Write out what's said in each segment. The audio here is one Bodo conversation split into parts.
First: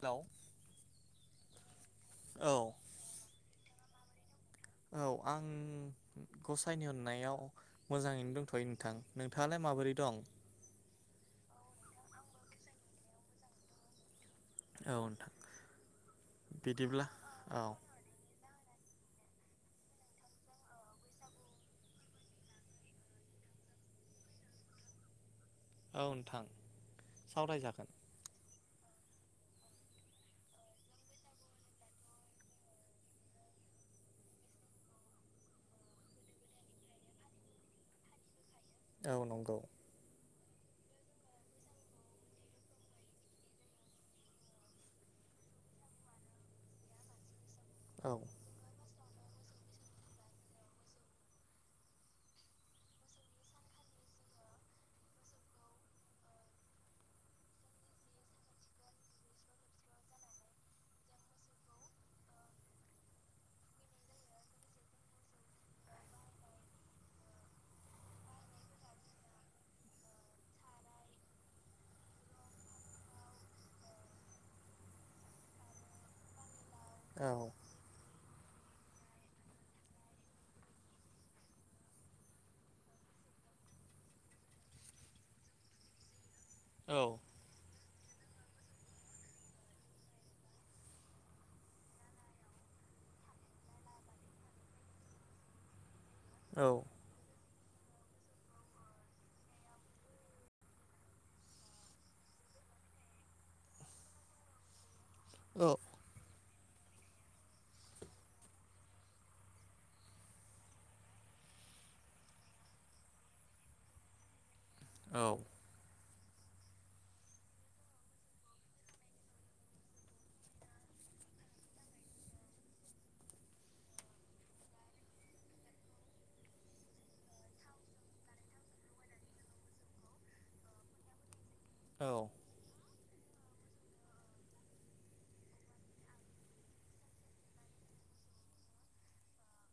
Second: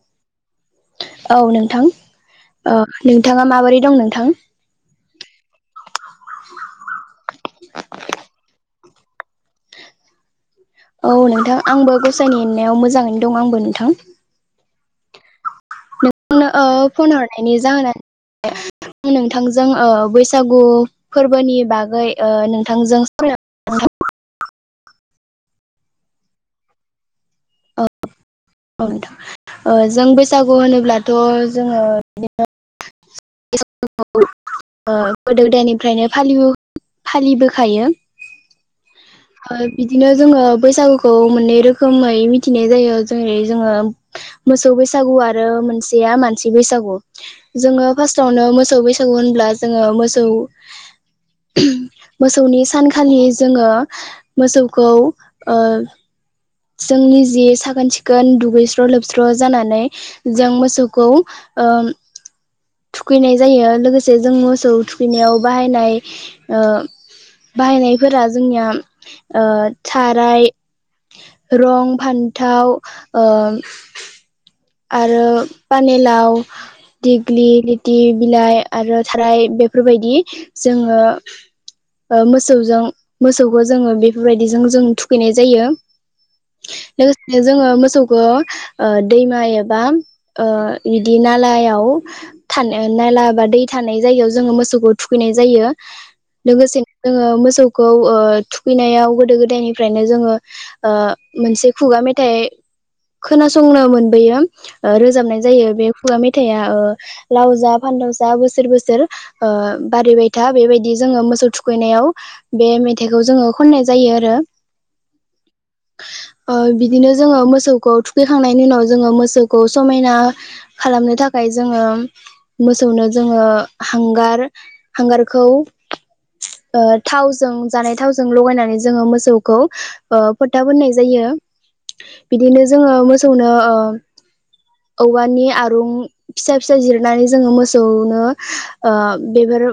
हेलौ औ नों थां ओ औ नोंथाङा माबोरै दं नों थां औ आं गसायनि अननायाव मोजाङैनो दंथ'यो नोंथां। नोंथाङालाय माबोरै दं? औ नोंथां आंबो गसाइनि अननायाव मोजाङैनो दं आंबो नोंथां। औ नोंथां नोंथांनो औ बिदिब्ला फन हरनायनि औ जाहोना आं नोंथांजों ओ बैसागु फोरबोनि बागै ओ नोंथांजों सावरायनो [unintelligible] नोंथां औ नोंथां सावरायजागोन। औ नोंथां ओ जों बैसागु होनोब्लाथ' जोङो बि दिनो [unintelligible] ओ गोदो गोदायनिफ्रायनो फालिबो फालिबोखायो। औ नंगौ ओ बिदिनो जोङो बैसागुखौ मोननै रोखोमै मिथिनाय जायो जेरै जोङो मोसौ बैसागु आरो मोनसेया मानसि बैसागु जों औ फास्थावनो मोसौै बै मोसौ होनब्ला जोङो मोसौ मोसौनि सानखालि जोङो मोसौखौ ओ जोंनि जि साखोन सिखोन दुगैस्र' लोबस्र' जानानै जों मोसौखौ ओ थुखैनाय जायो लोगोसे जों मोसौ थुखैनायाव बाहायनाय बाहायनायफोरा जोंनिया साराय रं फान्थाव आरो पानिलाव औ दिगिलिथि बिलाइ आरो थाराय बेफोरबायदि जोङो मोसौजों मोसौखौ जोङो बेफोरबायदिजों जों थुखैनाय जायो औ लोगोसे जोङो मोसौ दैमा एबा बिदि नालायाव नाला बा दै थानाय जायगायाव जोङो मोसौखौ थुखैनाय जायो लोगोसे जोङो मोसौ खौ थुखैनायाव गोदो गोदायनिफ्रायनो जोङो मोनसे खुगा मेथाइ खोनासंनो मोनबोयो रोजाबनाय औ जायो बे खुगा मेथाइआ ओ लाव जा फानदाव जा बोसोर बोसोर बारिबायथा बेबायदि जोङो मोसौ थुखैनायाव बे मेथाइखौ जोङो खननाय जायो आरो औ ओ बिदिनो जोङो मोसौखौ थुखैखांनायनि उनाव जोङो मोसौखौ समायना खालामनो थाखाय जोङो मोसौनो जोङो हांगार हांगारखौ ओ थावजों जानाय थावजों लगायनानै जोङो मोसौखौ ओ फोथा फोननाय जायो। बिदिनो जोङो मोसौ सौनो ओ औवानि आरुं फिसा फिसा जिरनानै जोङो मोसौनो ओ बेफोरो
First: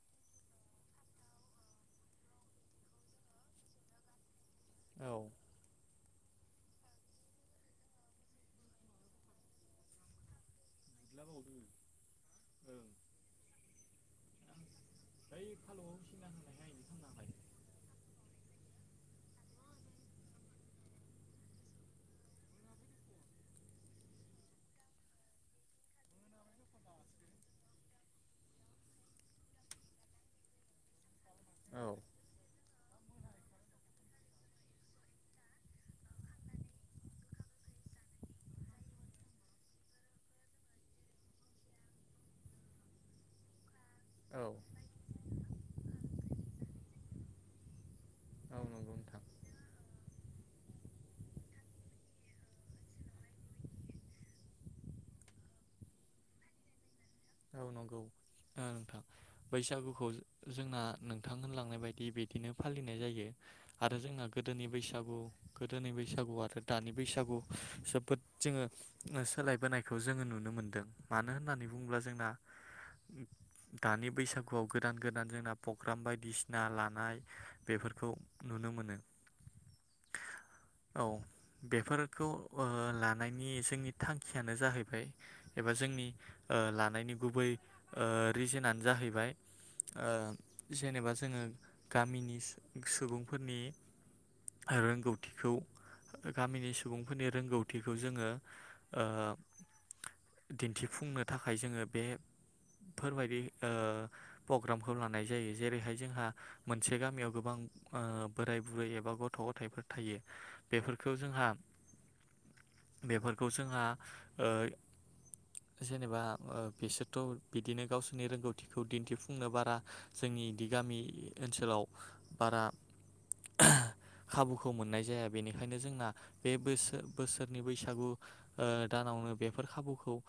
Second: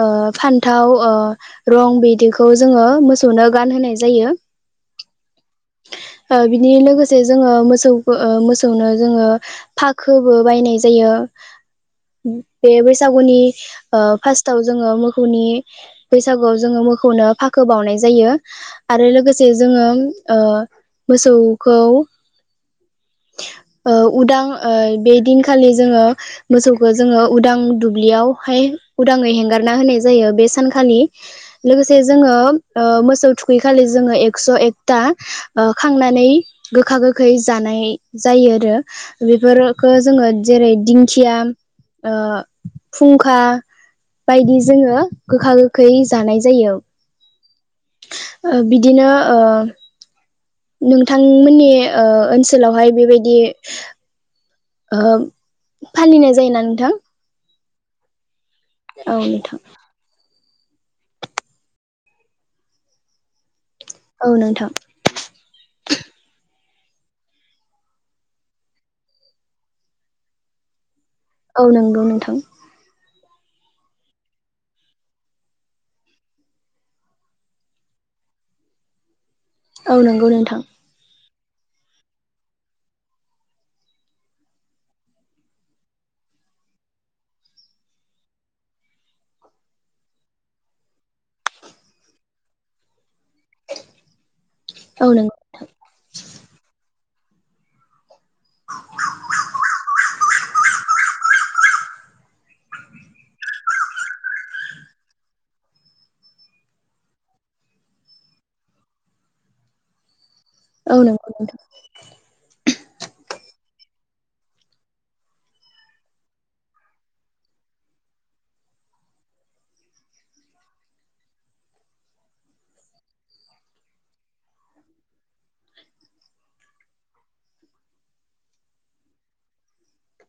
ओ फान्थाव ओ रं बिदिखौ जोङो मोसौनो गानहोनाय जायो औ ओ बिनि लोगोसे जोङो मोसौखो ओ मोसौनो जोङो फाखोबो बायनाय जायो बे बैसागुनि ओ फास जोङो मोखौनि बैसागुआव जोङो मोखौनो फाखो बावनाय जायो जायो आरो लोगोसे जोङो ओ मोसौखौ ओ उदां ओ बे दिनखालि जोङो मोसौखौ जोङो उदां दुब्लियावहाय उदाङै हेंगारना होनाय जायो बे सानखालि औ लोगोसे जोङो ओ मोसौ थुखैखालि जोङो एकस' एकथा खांनानै गोखा गोखै जानाय जायो आरो बेफोरखो जोङो जेरै दिंखिया ओ फुंखा बायदि जोङो गोखा गोखै जानाय जायो औ ओ नंगौ नोंथां बिदिनो ओ नोंथांमोननि ओ ओनसोलावहाय बेबायदि ओहोम फालिनाय जायोना नोंथां औ नंगौ नोंथां औ नोथां बैसागुखौ जोंना नोंथां होनलांनाय बायदि बिदिनो फालिनाय जायो आरो जोंना औ गोदोनि नोंथां बैसागु गोदोनि बैसागुआ आरो दानि बैसागु जोबोद जोङो सोलायबोनायखौ जोङो नुनो मोनदों मानो औ होननानै बुङोब्ला नंगौ जोंना नोंथां दानि बैसागुआव गोदान गोदान जोंना प्रग्राम बायदिसिना लानाय बेफोरखौ नुनो मोनो। औ नंगौ नोंथां। औ बेफोरखौ ओ लानायनि जोंनि थांखियानो जाहैबाय एबा जोंनि ओ ला नायनि गुबै ओ रिजोनानो जाहैबाय ओ जेनेबा जोङो गामिनि सुबुंफोरनि औ नंगौ रोंगौथिखौ गामिनि सुबुं फोरनि रोंगौथिखौ जोङो ओ दिन्थिफुंनो थाखाय जोङो बे फोरबायदि ओ प्रग्रामखौ लानाय जायो जेरैहाय जोंहा मोनसे गामियाव गोबां ओ बोराय बुरै एबा गथ' गथाइफोर थायो। औ बेफोरखौ नंगौ जोंहा नोंथां बेफोरखौ जोंहा ओ जेनेबा ओ बिसोरथ' बिदिनो गावसोरनि रोंगौथिखौ दिन्थिफुंनो बारा जोंनि बिदि गामि ओनसोलाव बारा खाबुखौ मोननाय जाया बेनिखायनो जोंना बे बोसोर बोसोरनि बैसागु ओ दानावनो बेफोर खाबुखौ ओ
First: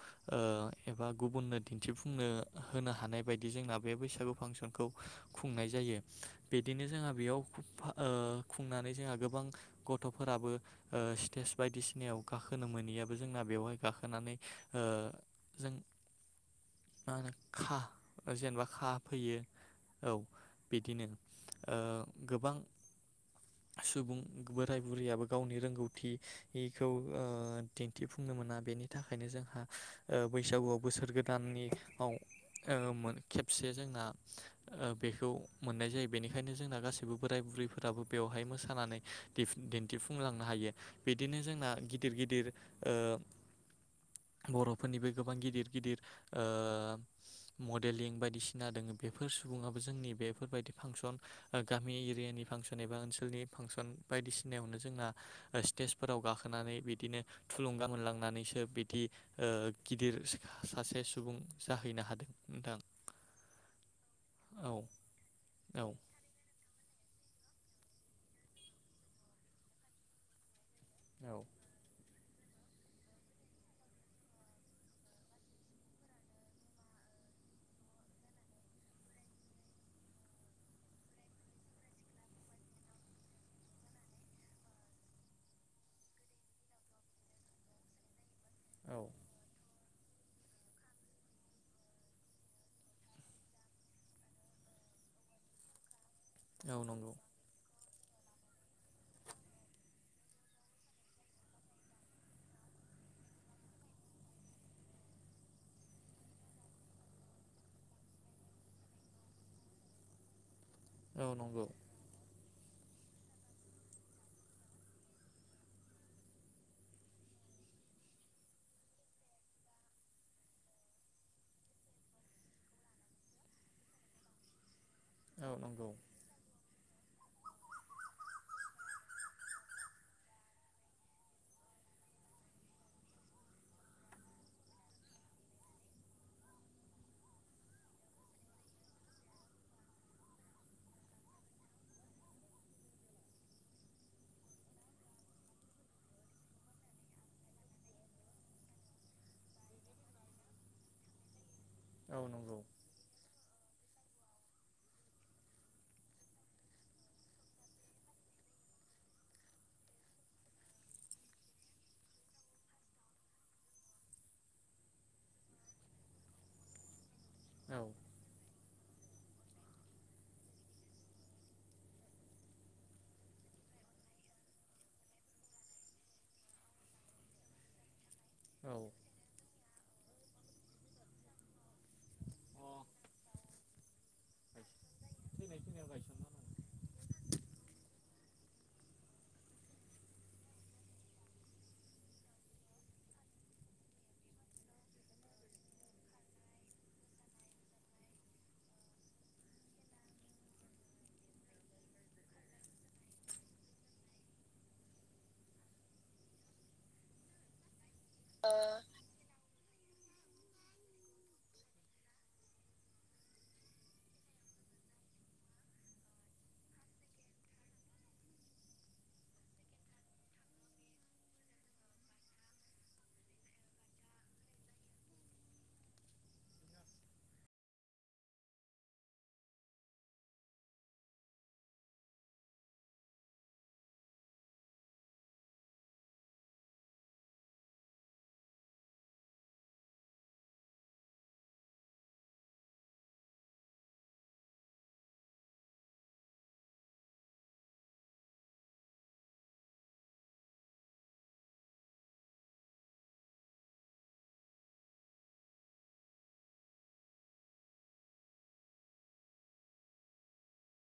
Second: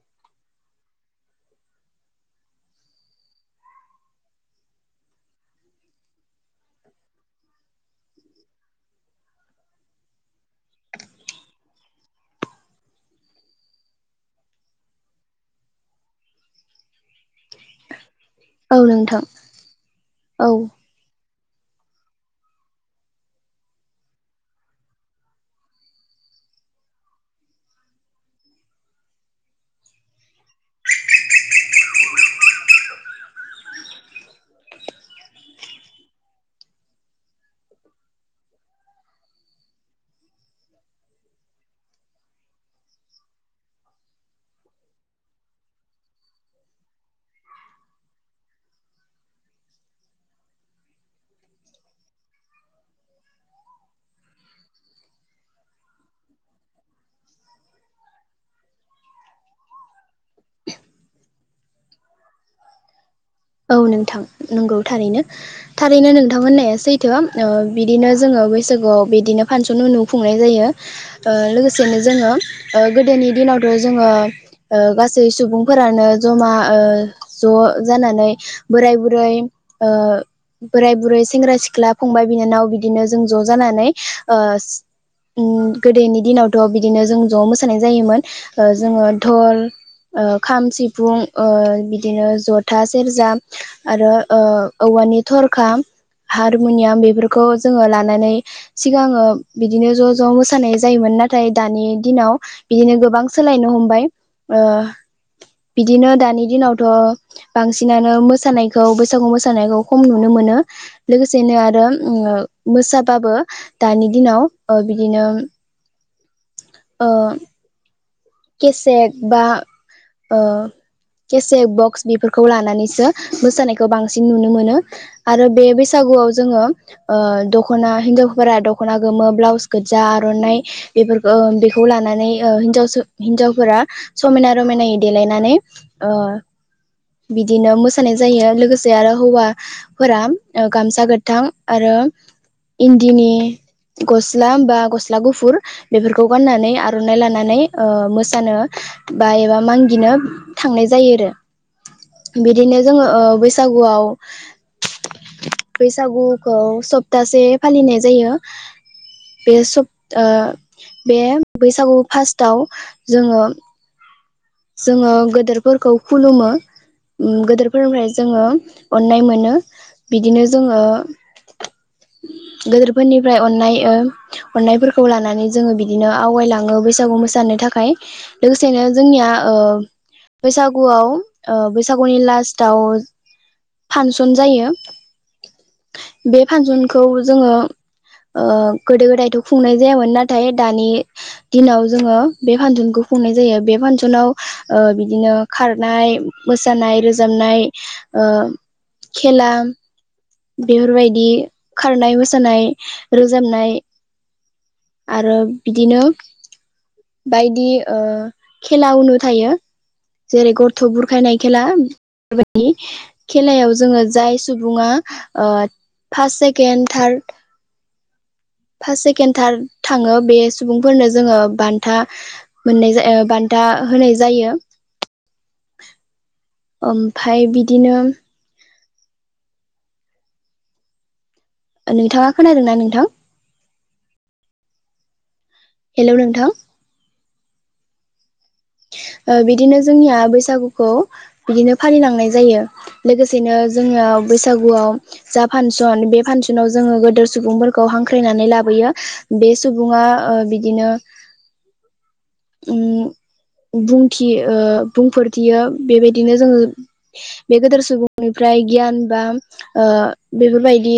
एबा गुबुननो दिन्थिफुंनो होनो हानाय बायदि जोंना बे बैसागु फांसनखौ खुंनाय जायो बिदिनो जोंहा बेयाव ओ खुंनानै जोंहा गोबां गथ'फोराबो ओ स्टेज बायदिसिनायाव गाखोनो मोनियाबो जोंना बेवहाय गाखोनानै ओ जों [unintelligible] खा जेनेबा औ खा नोंथां फैयो औ बिदिनो। ओ गोबां सुबुं बोराय बुरैयाबो गावनि रोंगौथिखौ दिन्थिफुंनो मोना बेनि थाखायनो जोंहा ओ बैसागुआव बोसोर गोदाननियाव खेबसे जोंना ओ बेखौ मोननाय जायो बेनिखायनो जोंना गासैबो बोराय बुरैफोराबो बेवहाय मोसानानै दिन्थि दिन्थिफुंलांनो हायो बिदिनो जोंना गिदिर गिदिर ओ बर'फोरनिबो गोबां गिदिर गिदिर ओ मडेलिं बायदिसिना दङ बेफोर सुबुङाबो जोंनि बेफोरबायदि फांसन गामि एरियानि फांसन एबा ओनसोलनि फांसन बायदिसिनायावनो जोंना स्टेजफोराव गाखोनानै बिदिनो थुलुंगा मोनलांनानैसो बिदि ओ गिदिर सासे सुबुं जाहैनो हादों नोंथां। औ नोंथां औ नंगौ थारैनो औ थारैनो नोंथां होननाया सै थो ओ बिदिनो जोंङो बैसागुआव बिदिनो फांसन उनु खुंनाय जायो। ओ औ लोगोसेयैनो जोंङो ओ गोदोनि दिनावथ जोंङो ओ गासै सुबुंफोरानो जमा ओ ज' जानानै बोराय बुरै ओ बोराय बुरै सेंग्रा सिख्ला फंबाय बिनानाव बिदिनो जों ज जानानै ओ गोदोनि दिनावथ बिदिनो जों ज मोसानाय जायोमोन। ओ औ जोंङो धल ओ खाम सिफुं ओ बिदिनो जथास सेरजा आरो ओ औवानि थरखा औ हारमुनियाम नंगौ बेफोरखौ जोंङो लानानै सिगाङो बिदिनो ज ज मोसानाय जायोमोन नाथाय दानि दिनाव बिदिनो गोबां सोलायनो हमबाय ओ बिदिनो दानि दिनावथ बांसिनानो मोसानायखौ बैसागु मोसानायखौ खम नुनो मोनो। औ लोगोसेनो नंगौ आरो उमओ मोसाबाबो दानि दिनाव ओ बिदिनो ओ। केसेक बा ओ केसेक बक्स बेफोरखौ लानानैसो मोसानायखौ बांसिन नुनो मोनो। आरो औ बे नंगौ बैसागुआव जोंङो ओ दखना हिन्जावफोरा दखना गोमो ब्लाउस गोजा आरनाइ बेफोरखो ओ बेखौ लानानै ओ हिनजावस हिन्जावफोरा समायना रमायनायै देलायनानै ओ बिदिनो मोसानाय जायो लोगोसे आरो हौवाफोरा गामसा गोथां आरो इन्दिनि गस्ला बा गस्ला गुफुर बेफोरखौ गाननानै आरनाइ लानानै ओ मोसानो बा एबा मांगिनो थांनाय जायो आरो औ नंगौ बिदिनो जोंङो ओ बैसागु बैसागुखौ सप्तासे फालिनाय जायो बे सप्ता ओ बे बैसागु फास्थ दाउ जोंङो जोंङो गेदेरफोरखौ खुलुमो औ गेदेरफोरनिफ्राय जोंङो अननाय मोनो बिदिनो जोंङो गेदेरफोरनिफ्राय अननाय अननायफोरखौ लानानै जोंङो बिदिनो आवगायलाङो बैसागु मोसानो थाखाय लोगोसेनो औ जोंनिया बैसागुआव ओ बैसागुनि लास्टाव फान्सन जायो बे फासनखौ जोङो ओ गोदो गोदायथ खुंनाय जायामोन नाथाय दानि दिनाव जोंङो बे फानसनखौ खुंनाय जायो बे फानसनाव ओ बिदिनो खारनाय मोसानाय रोजाबनाय ओ खेला बेफोरबायदि खारनाय मोसानाय रोजाबनाय आरो बिदिनो बायदि ओ खेला उनो थायो जेरै गथ' बुरखायनाय खेलानि खेलायाव जोङो जाय सुबुङा ओ first second third first second third थाङो बे सुबुंफोरनो जोङो बान्था मोननाय जा ओ बान्था होनाय जायो ओमफ्राय बिदिनो नोंथाङा खोनादोंना नोंथां? हेलौ नोंथां ओ बिदिनो जोंनिया बैसागुखौ बिदिनो फालिलांनाय जायो लोगोसेनो जोंनिया बैसागुआव जा फानसन बे फानसनाव जोङो गोदोर सुबुंफोरखौ हांख्रायनानै लाबोयो बे सुबुङा ओ बिदिनो ओम बुंथि ओ बुंफोरथियो बेबायदिनो जोङो बे गेदेर सुबुंनिफ्राय गियान बा ओ बेफोरबायदि